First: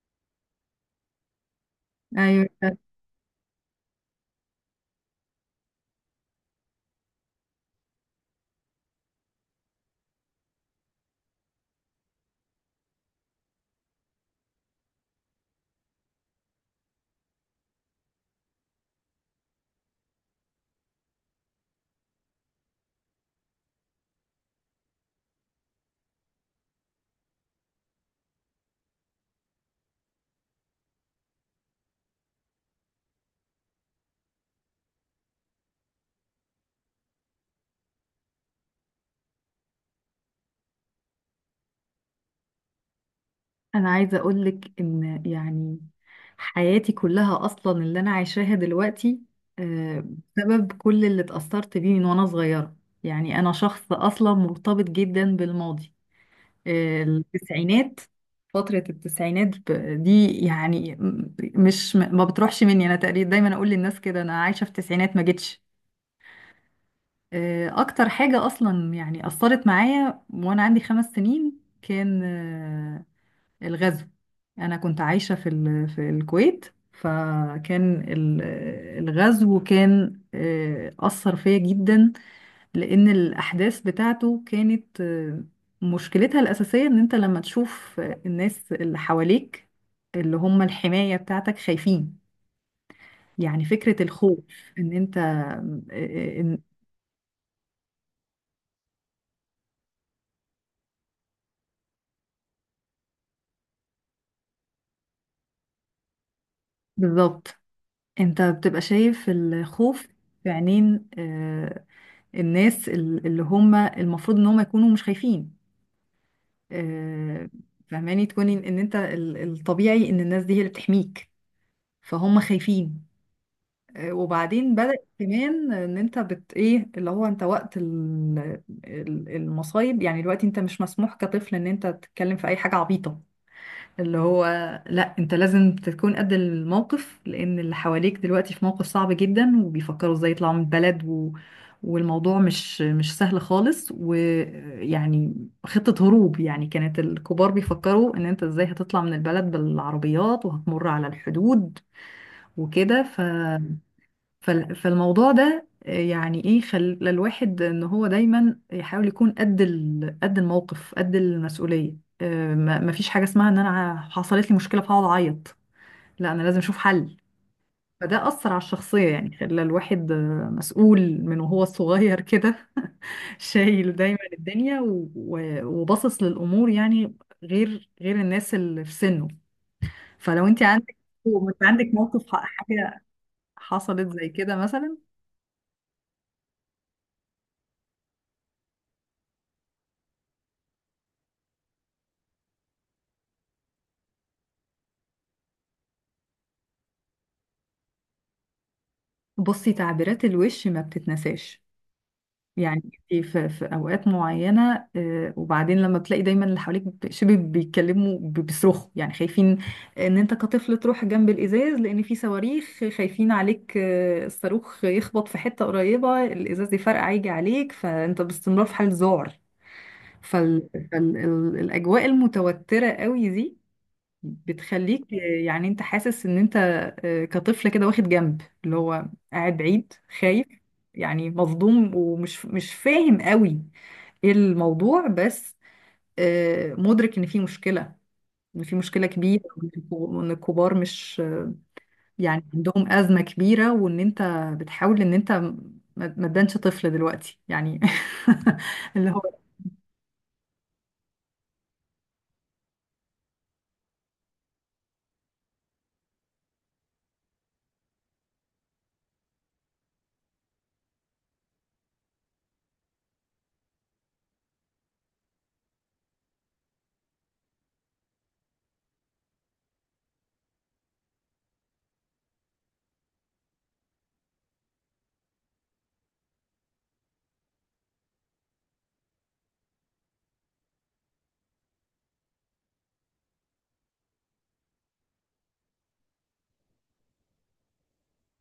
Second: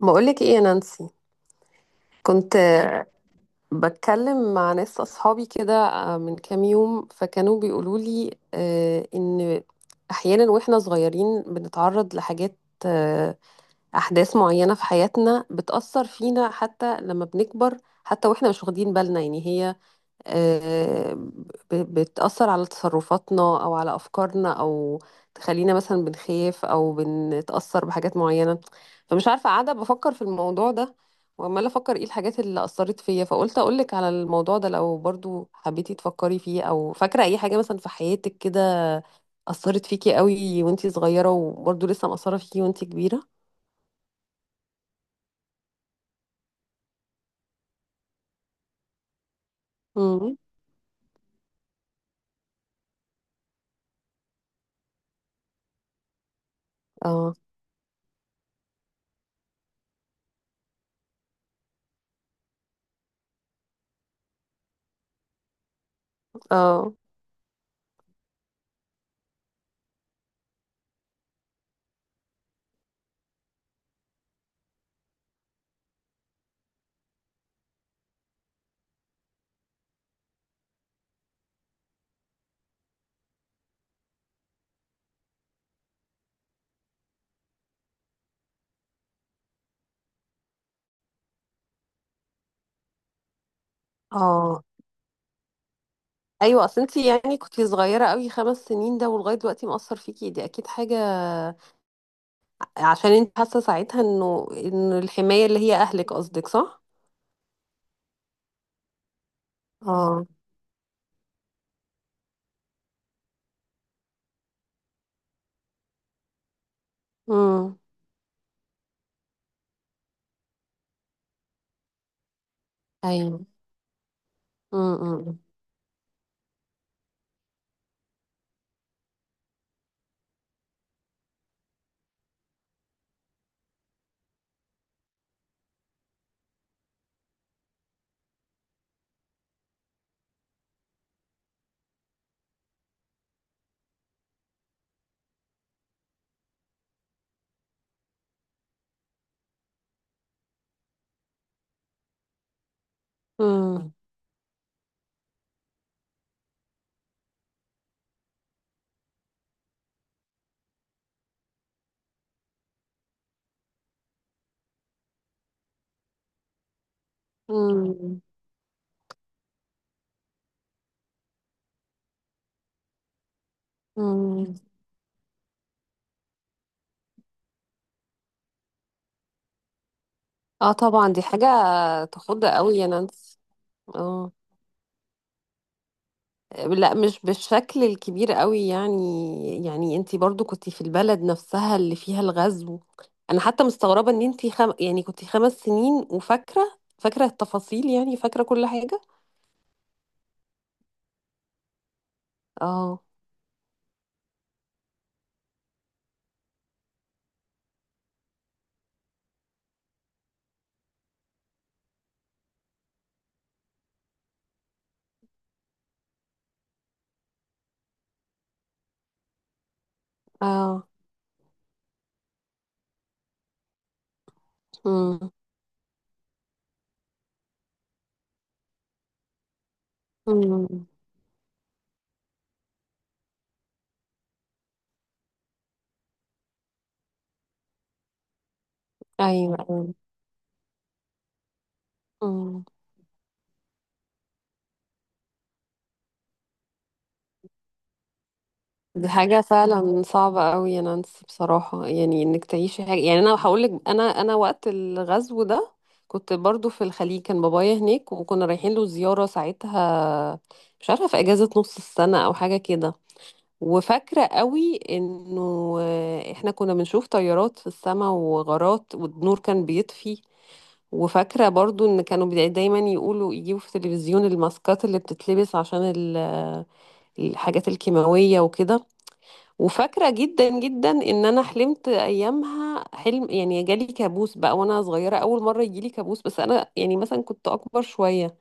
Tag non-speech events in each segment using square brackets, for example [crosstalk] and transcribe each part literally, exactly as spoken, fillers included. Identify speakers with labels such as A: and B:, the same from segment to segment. A: بقولك ايه يا نانسي؟
B: ايوه،
A: كنت آه، بتكلم مع ناس اصحابي كده آه، من كام يوم فكانوا بيقولوا لي آه، ان احيانا واحنا صغيرين بنتعرض لحاجات آه، احداث معينة في حياتنا بتأثر فينا حتى لما بنكبر حتى واحنا مش واخدين بالنا يعني هي آه، ب- بتأثر على تصرفاتنا أو على أفكارنا أو تخلينا مثلا بنخاف أو بنتأثر بحاجات معينة، فمش عارفة قاعدة بفكر في الموضوع ده وعمالة أفكر إيه الحاجات اللي أثرت فيا، فقلت أقولك على الموضوع ده لو برضو حبيتي تفكري فيه، أو فاكرة أي حاجة مثلا في حياتك كده أثرت فيكي قوي وانتي صغيرة وبرضو لسه مأثرة فيكي وانتي كبيرة.
B: انا عايزه اقول لك ان يعني حياتي كلها اصلا اللي انا عايشاها دلوقتي، آه،
A: مم.
B: بسبب كل اللي اتأثرت بيه من وانا صغيره. يعني انا شخص اصلا مرتبط جدا بالماضي، آه،
A: اه
B: التسعينات، فتره التسعينات، ب- دي يعني م- مش م- ما بتروحش مني. انا تقريبا دايما اقول للناس كده انا عايشه في التسعينات، ما جتش.
A: اه
B: آه، اكتر حاجه اصلا يعني اثرت معايا وانا عندي خمس سنين كان آه، الغزو. أنا كنت عايشة في ال... في الكويت. فكان ال- الغزو كان، آه، أثر فيا جدا، لأن الأحداث بتاعته كانت، آه، مشكلتها الأساسية إن أنت لما تشوف، آه، الناس اللي حواليك، اللي هم الحماية بتاعتك، خايفين. يعني فكرة الخوف،
A: اه.
B: إن أنت، آه، آه، إن-
A: ايوه، اصل انت يعني كنتي صغيره قوي، خمس سنين ده ولغايه دلوقتي مأثر فيكي، دي اكيد حاجه، عشان انت حاسه ساعتها انه ان الحمايه اللي هي اهلك، قصدك؟ صح.
B: بالظبط، أنت بتبقى شايف الخوف
A: اه.
B: في عينين، آه، الناس، ال- اللي هم المفروض إن هم يكونوا مش خايفين. آه،
A: امم.
B: فهماني تكوني ان إن انت، ال- الطبيعي ان الناس دي هي اللي بتحميك، فهم خايفين.
A: ايوه.
B: آه، وبعدين بدأ
A: امم.
B: كمان ان انت بت ايه اللي هو انت وقت ال- ال- المصايب. يعني دلوقتي انت مش مسموح كطفل ان انت تتكلم في اي حاجة عبيطة، اللي هو لا، انت لازم تكون قد الموقف، لان اللي حواليك دلوقتي في موقف صعب جدا، وبيفكروا ازاي يطلعوا من البلد و... والموضوع مش مش سهل خالص، ويعني خطة هروب. يعني كانت الكبار بيفكروا ان انت ازاي هتطلع من البلد بالعربيات، وهتمر على الحدود وكده.
A: امم.
B: فال- فالموضوع ده، آه، يعني ايه، خلى الواحد ان هو دايما يحاول يكون قد ال- قد الموقف، قد المسؤوليه. آه، ما ما فيش حاجه اسمها ان انا ع- حصلت لي مشكله فهقعد اعيط. لا، انا لازم اشوف حل.
A: امم.
B: فده اثر على الشخصيه، يعني خلى الواحد، آه، مسؤول من وهو صغير كده. [laughs] شايل دايما
A: امم.
B: الدنيا، و- و- وباصص للامور، يعني غير غير الناس اللي في سنه. فلو انت
A: اه
B: عندك،
A: طبعا، دي حاجه
B: وانت عندك موقف، ح-
A: تخض قوي يا
B: حاجه
A: نانسي.
B: حصلت زي
A: اه،
B: كده مثلا.
A: لا مش بالشكل الكبير قوي، يعني يعني انتي برضو كنتي في البلد نفسها اللي فيها الغزو. انا حتى مستغربة ان انتي خم... يعني كنتي خمس سنين وفاكرة فاكرة التفاصيل، يعني فاكرة كل حاجة.
B: بصي، تعبيرات الوش ما بتتنساش. يعني
A: اه
B: انت في, في اوقات معينه، آه، وبعدين لما بتلاقي دايما اللي حواليك ب- شبه بيتكلموا، ب- بيصرخوا، يعني خايفين ان انت كطفل تروح جنب الازاز لان في صواريخ. خايفين عليك، آه، الصاروخ يخبط في حته قريبه، الازاز يفرقع يجي عليك، فانت باستمرار في حال ذعر.
A: اه.
B: فالاجواء المتوتره قوي دي بتخليك،
A: امم
B: يعني انت حاسس ان انت، آه، كطفل كده واخد جنب اللي هو قاعد بعيد، خايف،
A: امم.
B: يعني مصدوم، ومش مش فاهم قوي ايه الموضوع. بس آه، مدرك ان في مشكلة ان في مشكلة كبيرة،
A: ايوه
B: وان الكو-
A: ايوه.
B: وإن الكبار مش، يعني
A: امم.
B: عندهم أزمة كبيرة، وان انت بتحاول ان انت ما ما تبانش طفل دلوقتي، يعني. [laughs]
A: دي
B: اللي هو.
A: حاجة فعلا صعبة قوي يا نانسي بصراحة، يعني انك تعيشي حاجة، يعني انا هقولك، انا انا وقت الغزو ده كنت برضو في الخليج، كان بابايا هناك وكنا رايحين له زيارة ساعتها، مش عارفة في اجازة نص السنة او حاجة كده، وفاكرة قوي انه آه، احنا كنا بنشوف طيارات في السماء وغارات، والنور كان بيطفي، وفاكرة برضو ان كانوا بي- دايما يقولوا يجيبوا في التلفزيون الماسكات اللي بتتلبس عشان ال- الحاجات الكيماوية وكده. وفاكرة جدا جدا ان انا حلمت ايامها حلم، يعني جالي كابوس بقى وانا صغيرة، اول مرة يجيلي كابوس، بس انا يعني مثلا كنت اكبر شوية،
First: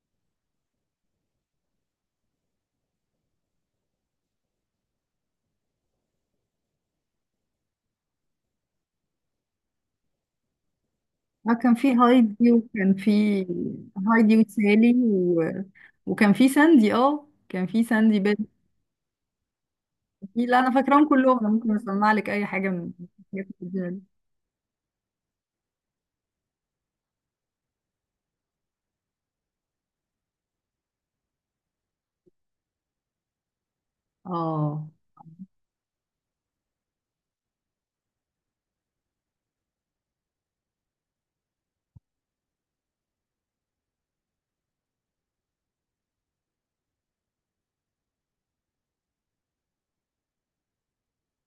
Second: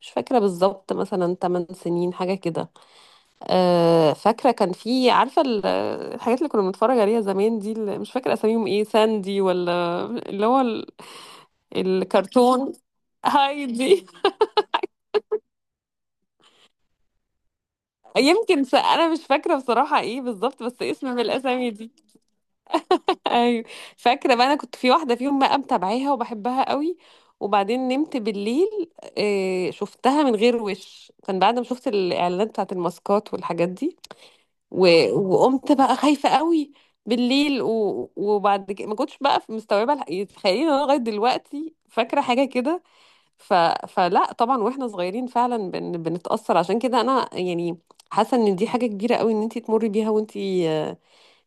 A: مش فاكرة بالظبط، مثلا 8 سنين حاجة كده. أه فاكرة كان في، عارفة ال- الحاجات اللي كنا بنتفرج عليها زمان دي، اللي مش فاكرة اساميهم ايه، ساندي ولا اللي هو ال-
B: اه، كان في هايدي،
A: الكرتون
B: وكان في
A: هايدي؟
B: هايدي وسالي، و... وكان في ساندي اه كان في ساندي بنت
A: يمكن س- انا مش فاكرة بصراحة ايه
B: دي. لا،
A: بالظبط
B: انا
A: بس اسم
B: فاكراهم
A: من
B: كلهم. انا
A: الاسامي
B: ممكن
A: دي.
B: اسمع لك اي حاجه من الحاجات
A: ايوه،
B: القديمة دي.
A: فاكره بقى انا كنت في واحده فيهم بقى متابعاها وبحبها قوي، وبعدين نمت بالليل آه، شفتها من غير وش، كان بعد ما شفت الاعلانات بتاعت الماسكات والحاجات دي،
B: اه.
A: و- وقمت بقى خايفه قوي بالليل، و... وبعد كده ما كنتش بقى مستوعبه الح- تخيلي ان انا لغايه دلوقتي فاكره حاجه كده. ف... فلا طبعا واحنا صغيرين فعلا بن... بنتاثر، عشان كده انا يعني حاسه ان دي حاجه كبيره قوي ان انت تمري بيها وانت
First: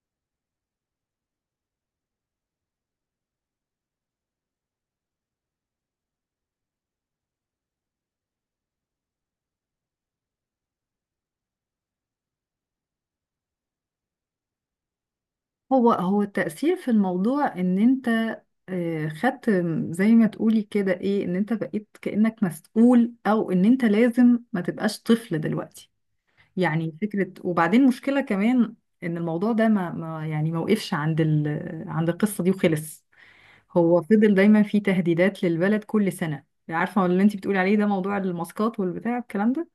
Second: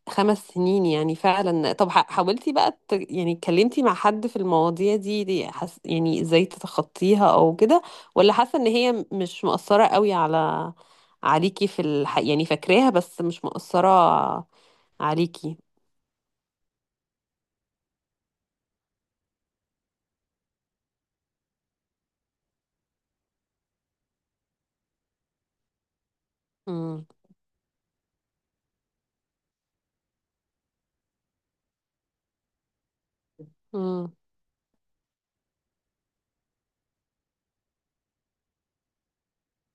A: خمس سنين يعني. فعلا، طب ح- حاولتي بقى ت... يعني اتكلمتي مع حد في المواضيع دي, دي حس... يعني ازاي تتخطيها او كده، ولا حاسة ان هي م- مش مؤثرة قوي على عليكي في الح... يعني فاكراها بس مش مؤثرة عليكي؟
B: هو هو التأثير في الموضوع، ان انت، آه، خدت زي ما تقولي كده، ايه، ان انت بقيت كأنك مسؤول، او ان انت لازم ما تبقاش طفل دلوقتي. يعني
A: امم.
B: فكرة. وبعدين مشكلة كمان، ان الموضوع ده ما, ما يعني ما وقفش عند، ال... عند القصة دي وخلص. هو
A: امم.
B: فضل دايما في تهديدات للبلد كل سنة. عارفة اللي انت بتقولي عليه ده، موضوع الماسكات والبتاع، الكلام ده،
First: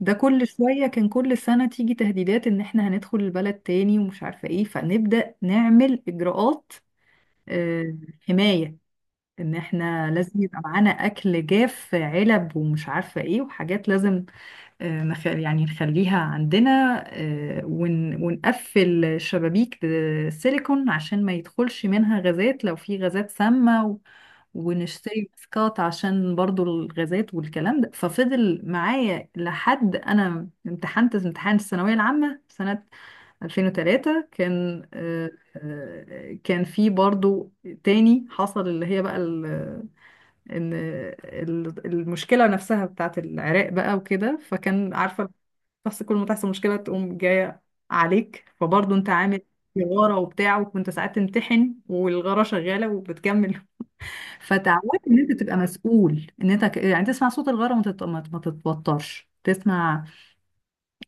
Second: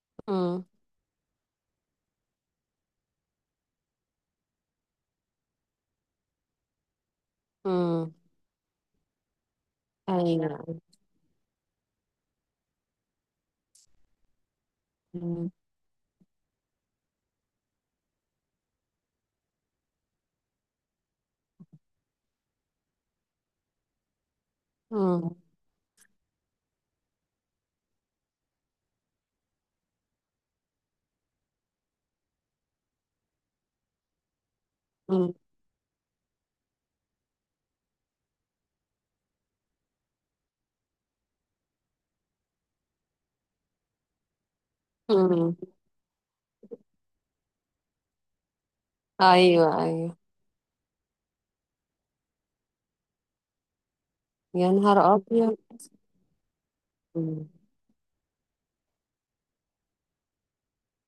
B: ده كل
A: امم.
B: شوية كان، كل سنة تيجي تهديدات ان احنا هندخل البلد تاني، ومش عارفة ايه، فنبدأ نعمل اجراءات، آه،
A: امم.
B: حماية. ان احنا لازم يبقى
A: ايوه.
B: معانا اكل جاف، علب، ومش عارفة ايه، وحاجات لازم، آه، نخ-
A: امم.
B: يعني نخليها عندنا، آه، ون- ونقفل شبابيك سيليكون عشان ما يدخلش منها غازات لو في غازات سامة، و- ونشتري
A: امم.
B: ماسكات عشان برضو الغازات والكلام ده. ففضل معايا لحد انا امتحنت امتحان الثانوية العامة سنة ألفين وثلاثة. كان آه، آه، كان في برضو تاني حصل، اللي هي بقى ان ال- المشكله نفسها بتاعت العراق بقى وكده، فكان عارفه.
A: امم.
B: بس كل ما تحصل مشكله تقوم جايه عليك، فبرضه انت عامل
A: ايوه
B: غاره
A: ايوه.
B: وبتاع، وكنت ساعات تمتحن والغاره شغاله وبتكمل. [laughs]
A: يا نهار
B: فتعودت ان انت تبقى
A: ابيض.
B: مسؤول، ان انت، ك- يعني تسمع صوت الغاره وما تت- ما ما تتوترش، تسمع،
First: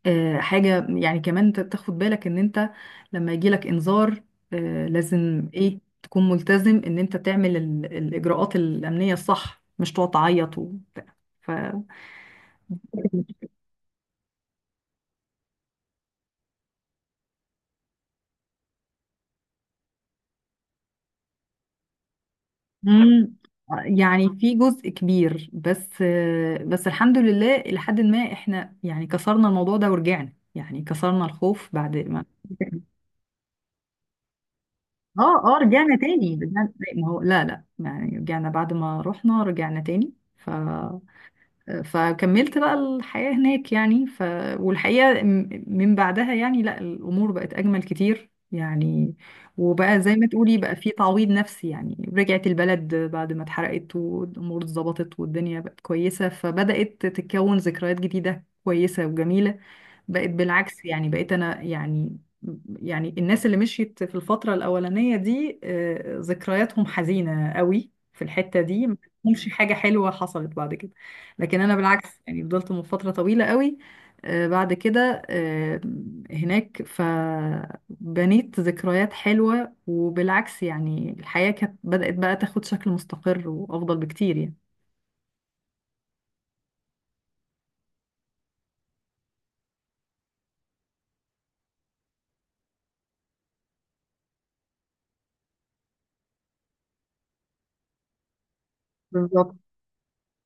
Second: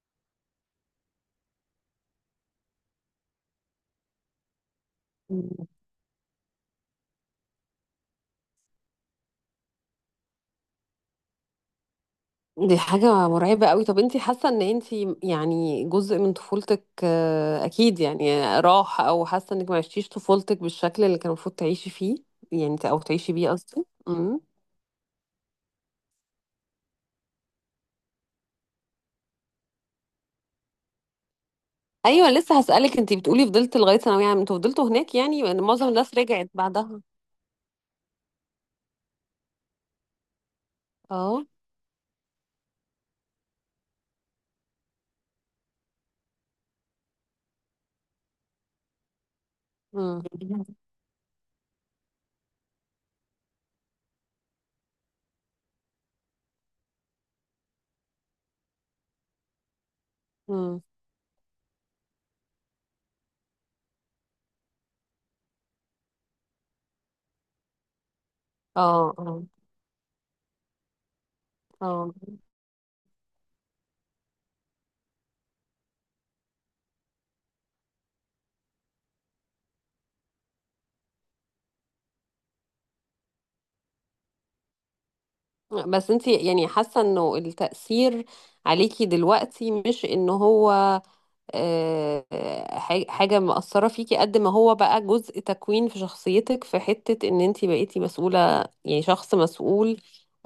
B: آه، حاجة. يعني كمان انت تاخد بالك ان انت لما يجيلك انذار، آه، لازم
A: مم.
B: ايه تكون ملتزم ان انت تعمل ال- الاجراءات الامنية الصح، مش تقعد تعيط وبتاع. ف
A: دي حاجة
B: [laughs]
A: مرعبة قوي. طب انتي حاسة ان انتي يعني جزء من طفولتك آه، اكيد يعني راح، او حاسة انك ما عشتيش طفولتك بالشكل اللي كان المفروض تعيشي فيه، يعني او تعيشي
B: مم،
A: بيه، قصدي.
B: يعني
A: امم.
B: في جزء كبير، بس آه، بس الحمد لله الى حد ما احنا يعني كسرنا الموضوع ده ورجعنا. يعني كسرنا الخوف بعد ما.
A: ايوه لسه
B: [laughs]
A: هسألك، انتي بتقولي فضلت لغاية ثانوية عامة، انتوا فضلتوا هناك يعني؟
B: اه اه،
A: لأن معظم
B: رجعنا
A: الناس
B: تاني. [laughs]
A: رجعت
B: رجعنا،
A: بعدها.
B: ما هو لا لا، يعني رجعنا بعد ما رحنا. رجعنا تاني. ف
A: اه.
B: فكملت بقى الحياة هناك، يعني. ف... والحقيقة م- من بعدها، يعني لا، الأمور بقت أجمل كتير، يعني وبقى زي
A: امم.
B: ما تقولي بقى في تعويض نفسي. يعني رجعت البلد بعد ما اتحرقت، والأمور اتظبطت، والدنيا بقت كويسة، فبدأت تتكون ذكريات جديدة كويسة وجميلة. بقت
A: امم.
B: بالعكس، يعني بقيت انا، يعني يعني الناس اللي مشيت في الفترة الأولانية دي، آه، ذكرياتهم حزينة قوي في الحتة دي.
A: اه اه
B: مش حاجة حلوة حصلت بعد كده. لكن أنا
A: اه.
B: بالعكس، يعني فضلت من فترة طويلة قوي، آه، بعد كده، آه، هناك، فبنيت ذكريات حلوة. وبالعكس، يعني الحياة كانت بدأت بقى تاخد شكل مستقر وأفضل بكتير، يعني.
A: بس انتي يعني حاسة انه التأثير عليكي دلوقتي مش ان هو آه، ح- حاجة مأثرة فيكي، قد ما هو بقى جزء تكوين في شخصيتك، في حتة ان انتي بقيتي مسؤولة، يعني شخص
B: بالظبط،
A: مسؤول.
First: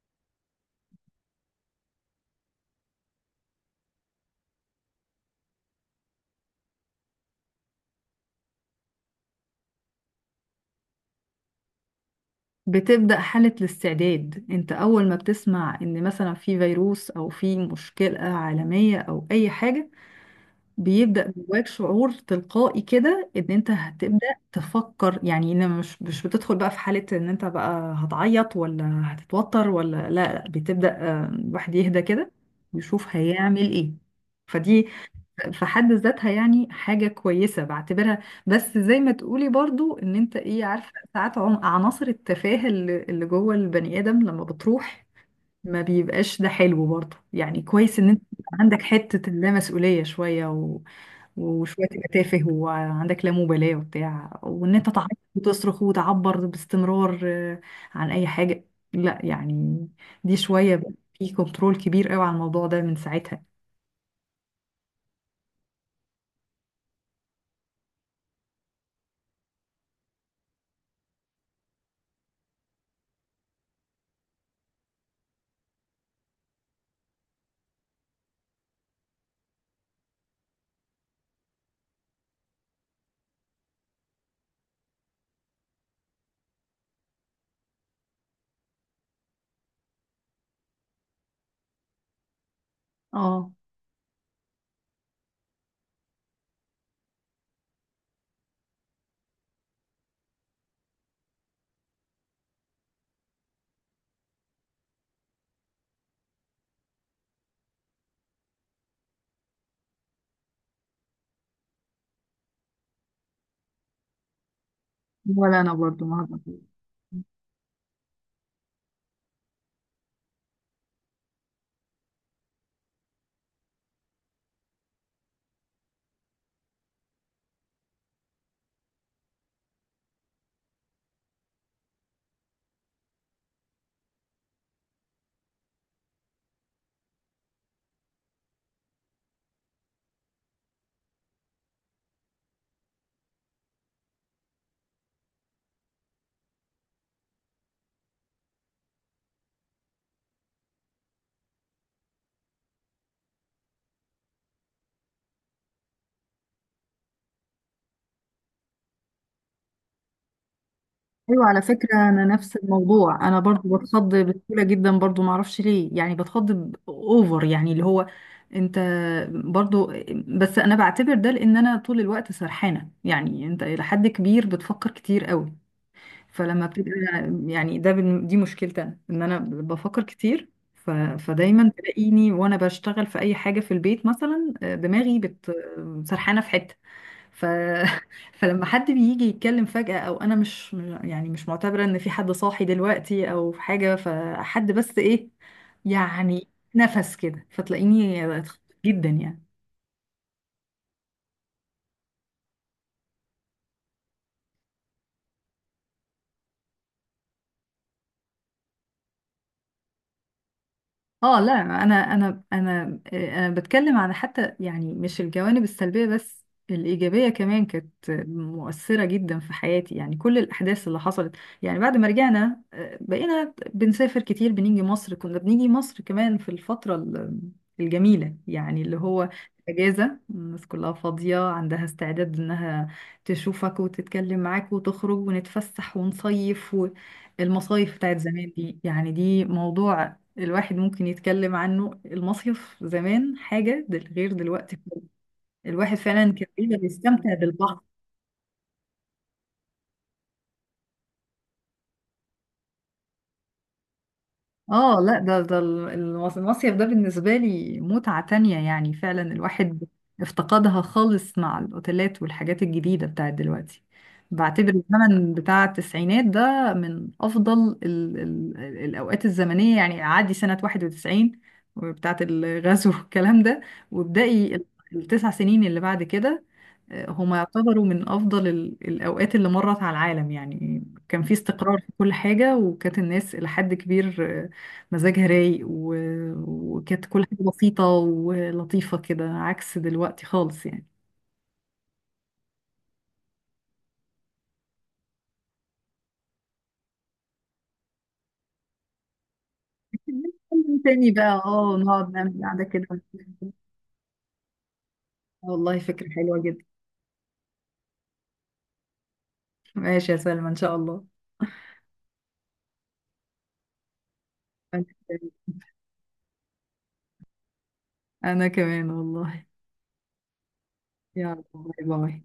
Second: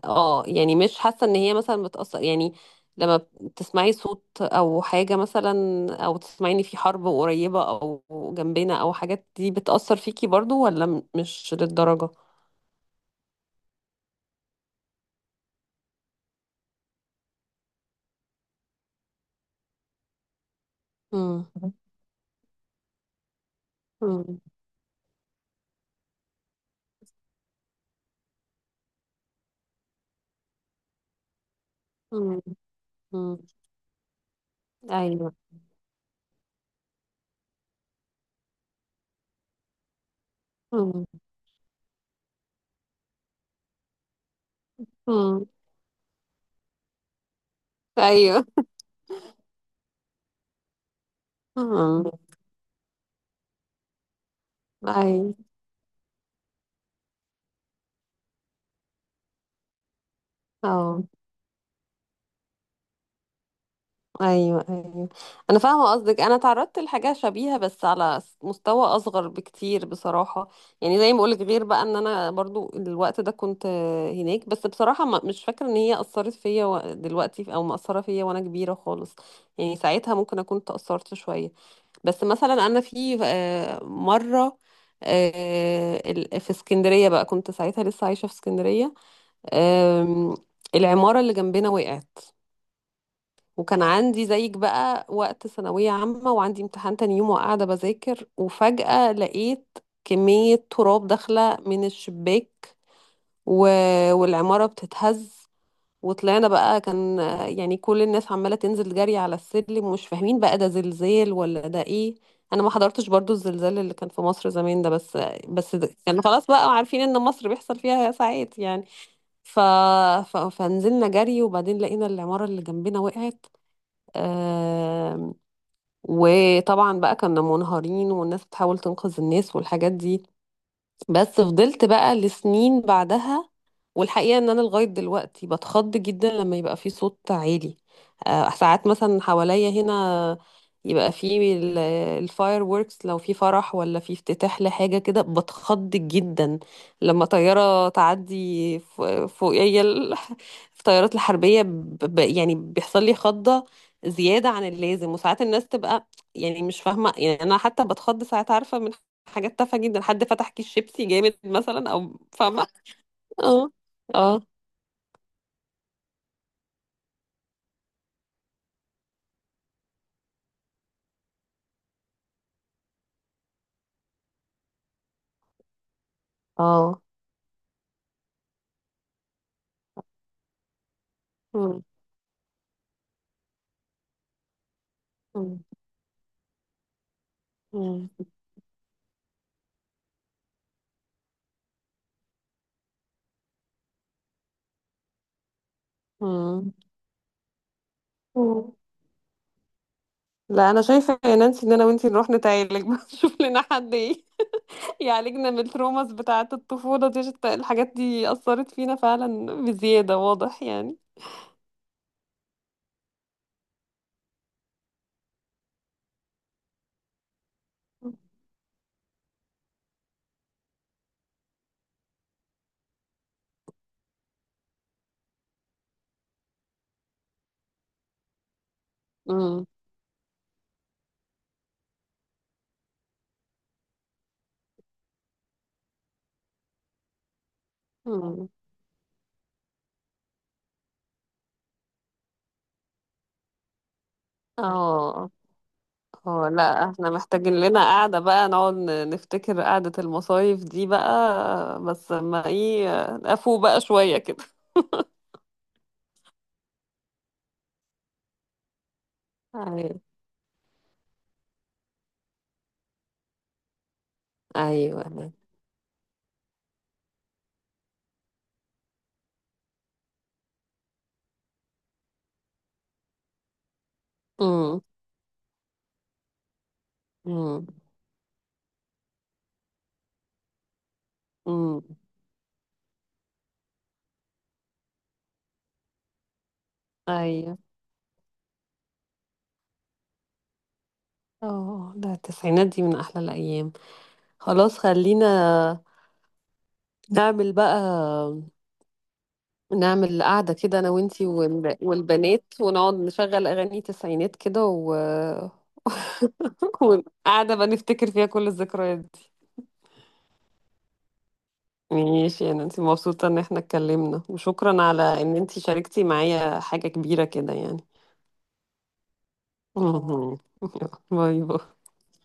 A: اه، يعني مش حاسة ان هي مثلا بتأثر، يعني لما تسمعي صوت او حاجة مثلا، او تسمعي ان في حرب قريبة او جنبنا او حاجات دي بتأثر فيكي برضو، ولا م- مش للدرجة؟
B: بتبدأ حالة الاستعداد انت اول ما بتسمع ان مثلا في فيروس، او في مشكلة عالمية، او اي حاجة، بيبدأ
A: امم.
B: جواك شعور تلقائي كده، ان انت هتبدأ
A: امم.
B: تفكر. يعني ان مش مش بتدخل بقى في حالة ان انت بقى هتعيط، ولا هتتوتر، ولا لا لا، بتبدأ، آه، الواحد يهدى كده
A: امم.
B: ويشوف
A: امم.
B: هيعمل ايه. فدي
A: ايوه.
B: في حد ذاتها يعني حاجة كويسة بعتبرها. بس زي ما تقولي برضو، ان انت ايه، عارفة
A: امم.
B: ساعات عم- عناصر التفاهة اللي اللي جوه البني ادم لما بتروح،
A: امم.
B: ما بيبقاش ده حلو برضو. يعني كويس ان انت
A: ايوه.
B: يبقى عندك حتة اللامسؤولية شوية، و... وشوية تبقى
A: امم.
B: تافه، وعندك لا مبالاة وبتاع، وان انت تعيط
A: ايوه.
B: وتصرخ وتعبر باستمرار، آه، عن اي حاجة. لا، يعني دي شوية بقى
A: اه.
B: في كنترول كبير قوي على الموضوع ده من ساعتها.
A: ايوه ايوه. انا فاهمه قصدك، انا تعرضت لحاجه شبيهه بس على س- مستوى اصغر بكتير بصراحه، يعني زي ما بقولك، غير بقى ان انا برضو الوقت ده كنت آه، هناك، بس بصراحه ما- مش فاكره ان هي اثرت فيا و- دلوقتي او مأثره فيا وانا كبيره خالص، يعني ساعتها ممكن اكون تأثرت شويه. بس مثلا انا في آه، مره آه، ال- في اسكندريه بقى، كنت ساعتها لسه عايشه في اسكندريه، آم، العماره اللي جنبنا وقعت،
B: اه.
A: وكان عندي زيك بقى وقت ثانوية عامة وعندي امتحان تاني يوم، وقاعدة بذاكر، وفجأة لقيت كمية تراب داخلة من الشباك، و... والعمارة بتتهز، وطلعنا بقى، كان يعني كل الناس عمالة تنزل جري على السلم، ومش فاهمين بقى ده زلزال ولا ده ايه. انا ما حضرتش برضو الزلزال اللي كان في مصر زمان ده، بس
B: ولا انا
A: بس ده
B: برضو
A: كان
B: ما
A: خلاص
B: هقدر.
A: بقى عارفين ان مصر بيحصل فيها ساعات يعني. ف... ف... فنزلنا جري، وبعدين لقينا العمارة اللي جنبنا وقعت، آم، وطبعا بقى كنا منهارين، والناس بتحاول تنقذ الناس والحاجات دي. بس فضلت بقى لسنين بعدها، والحقيقة ان انا لغاية دلوقتي بتخض جدا لما يبقى في صوت عالي، آه، ساعات مثلا حواليا هنا يبقى في الفاير ووركس لو في فرح ولا في افتتاح لحاجة كده، بتخض جدا. لما طيارة تعدي ف- فوقيا ال- [laughs] في الطيارات الحربية ب- ب- يعني بيحصل لي خضة زيادة عن اللازم. وساعات الناس تبقى يعني مش فاهمة، يعني أنا حتى بتخض ساعات، عارفة، من حاجات تافهة جدًا، حد فتح كيس شيبسي جامد
B: ايوه، على
A: مثلًا،
B: فكره،
A: أو
B: انا نفس
A: فاهمة؟
B: الموضوع، انا
A: آه،
B: برضو بتخض
A: آه،
B: بسهوله جدا، برضو ما اعرفش ليه. يعني بتخض ب- اوفر، يعني اللي هو انت برضو. بس انا بعتبر ده لان انا طول الوقت سرحانه. يعني انت الى حد كبير بتفكر كتير قوي، فلما بتبقى،
A: آه،
B: يعني ده بن- دي مشكلتي انا، ان انا بفكر كتير. ف... فدايما
A: إمم.
B: تلاقيني وانا بشتغل في اي حاجه في البيت مثلا، آه، دماغي بت
A: إمم.
B: سرحانه في حته. ف...
A: إمم.
B: [laughs] فلما حد بيجي يتكلم فجأة، او انا مش يعني مش معتبرة ان في حد صاحي دلوقتي او في حاجة، فحد بس ايه، يعني
A: إمم.
B: نفس كده، فتلاقيني اتخضيت
A: إمم.
B: جدا، يعني.
A: لأ أنا شايفة يا نانسي إن أنا وأنتِ نروح نتعالج بقى، [laughs] نشوف لنا حد ي يعالجنا من الtraumas بتاعة الطفولة دي، عشان الت الحاجات دي أثّرت فينا فعلًا بزيادة، واضح يعني.
B: اه لا، انا انا انا آه، انا بتكلم عن حتى، يعني مش الجوانب السلبيه بس، الايجابيه كمان كانت مؤثره جدا في حياتي. يعني كل الاحداث اللي حصلت. يعني بعد ما رجعنا، آه، بقينا بنسافر كتير. بنيجي مصر، كنا بنيجي مصر كمان، في الفتره، ال- الجميله، يعني اللي هو
A: إمم.
B: اجازه. الناس كلها فاضيه، عندها استعداد انها تشوفك وتتكلم معاك وتخرج، ونتفسح ونصيف و... المصايف بتاعت
A: إمم.
B: زمان دي، يعني دي موضوع الواحد ممكن يتكلم عنه. المصيف زمان حاجة، دل- غير دلوقتي خالص.
A: آه.
B: الواحد فعلا كان
A: هو
B: بيبقى
A: لا احنا
B: بيستمتع
A: محتاجين
B: بالبحر.
A: لنا قعدة بقى، نقعد ن- نفتكر قعدة المصايف دي بقى، بس ما ايه، افو بقى شوية كده.
B: اه لا، ده ده ال- المص- المصيف ده بالنسبة لي متعة تانية، يعني فعلا الواحد
A: ايوه
B: افتقدها خالص مع الأوتيلات والحاجات الجديدة بتاعت دلوقتي. بعتبر
A: ايوه.
B: الزمن بتاع التسعينات ده من أفضل ال ال الأوقات الزمنية. يعني عادي سنة واحد وتسعين بتاعت الغزو [laughs] والكلام ده، وابدأي ال-
A: امم
B: التسع سنين اللي بعد كده، آه، هما
A: امم
B: يعتبروا من أفضل ال- الأوقات اللي مرت على العالم. يعني كان في استقرار
A: امم.
B: في كل حاجة، وكانت الناس إلى حد كبير مزاجها رايق، و... وكانت كل حاجة
A: ايوه.
B: بسيطة ولطيفة كده، عكس دلوقتي خالص، يعني.
A: اه ده التسعينات دي من احلى الايام. خلاص خلينا نعمل بقى، نعمل قعدة كده
B: نتكلم
A: انا
B: تاني
A: وانتي
B: بقى، اه،
A: وال-
B: نقعد نعمل
A: والبنات،
B: قعدة كده.
A: ونقعد نشغل اغاني تسعينات كده و...
B: والله فكرة حلوة جدا.
A: [laughs] وقعدة بقى نفتكر فيها كل الذكريات.
B: ماشي يا سلمى، ان شاء الله.
A: ماشي، انا انت مبسوطة ان احنا اتكلمنا، وشكرا
B: انا
A: على
B: كمان،
A: ان انت شاركتي معايا حاجة كبيرة كده يعني.
B: أنا كمان والله.
A: [laughs] باي
B: يلا باي
A: باي.
B: باي.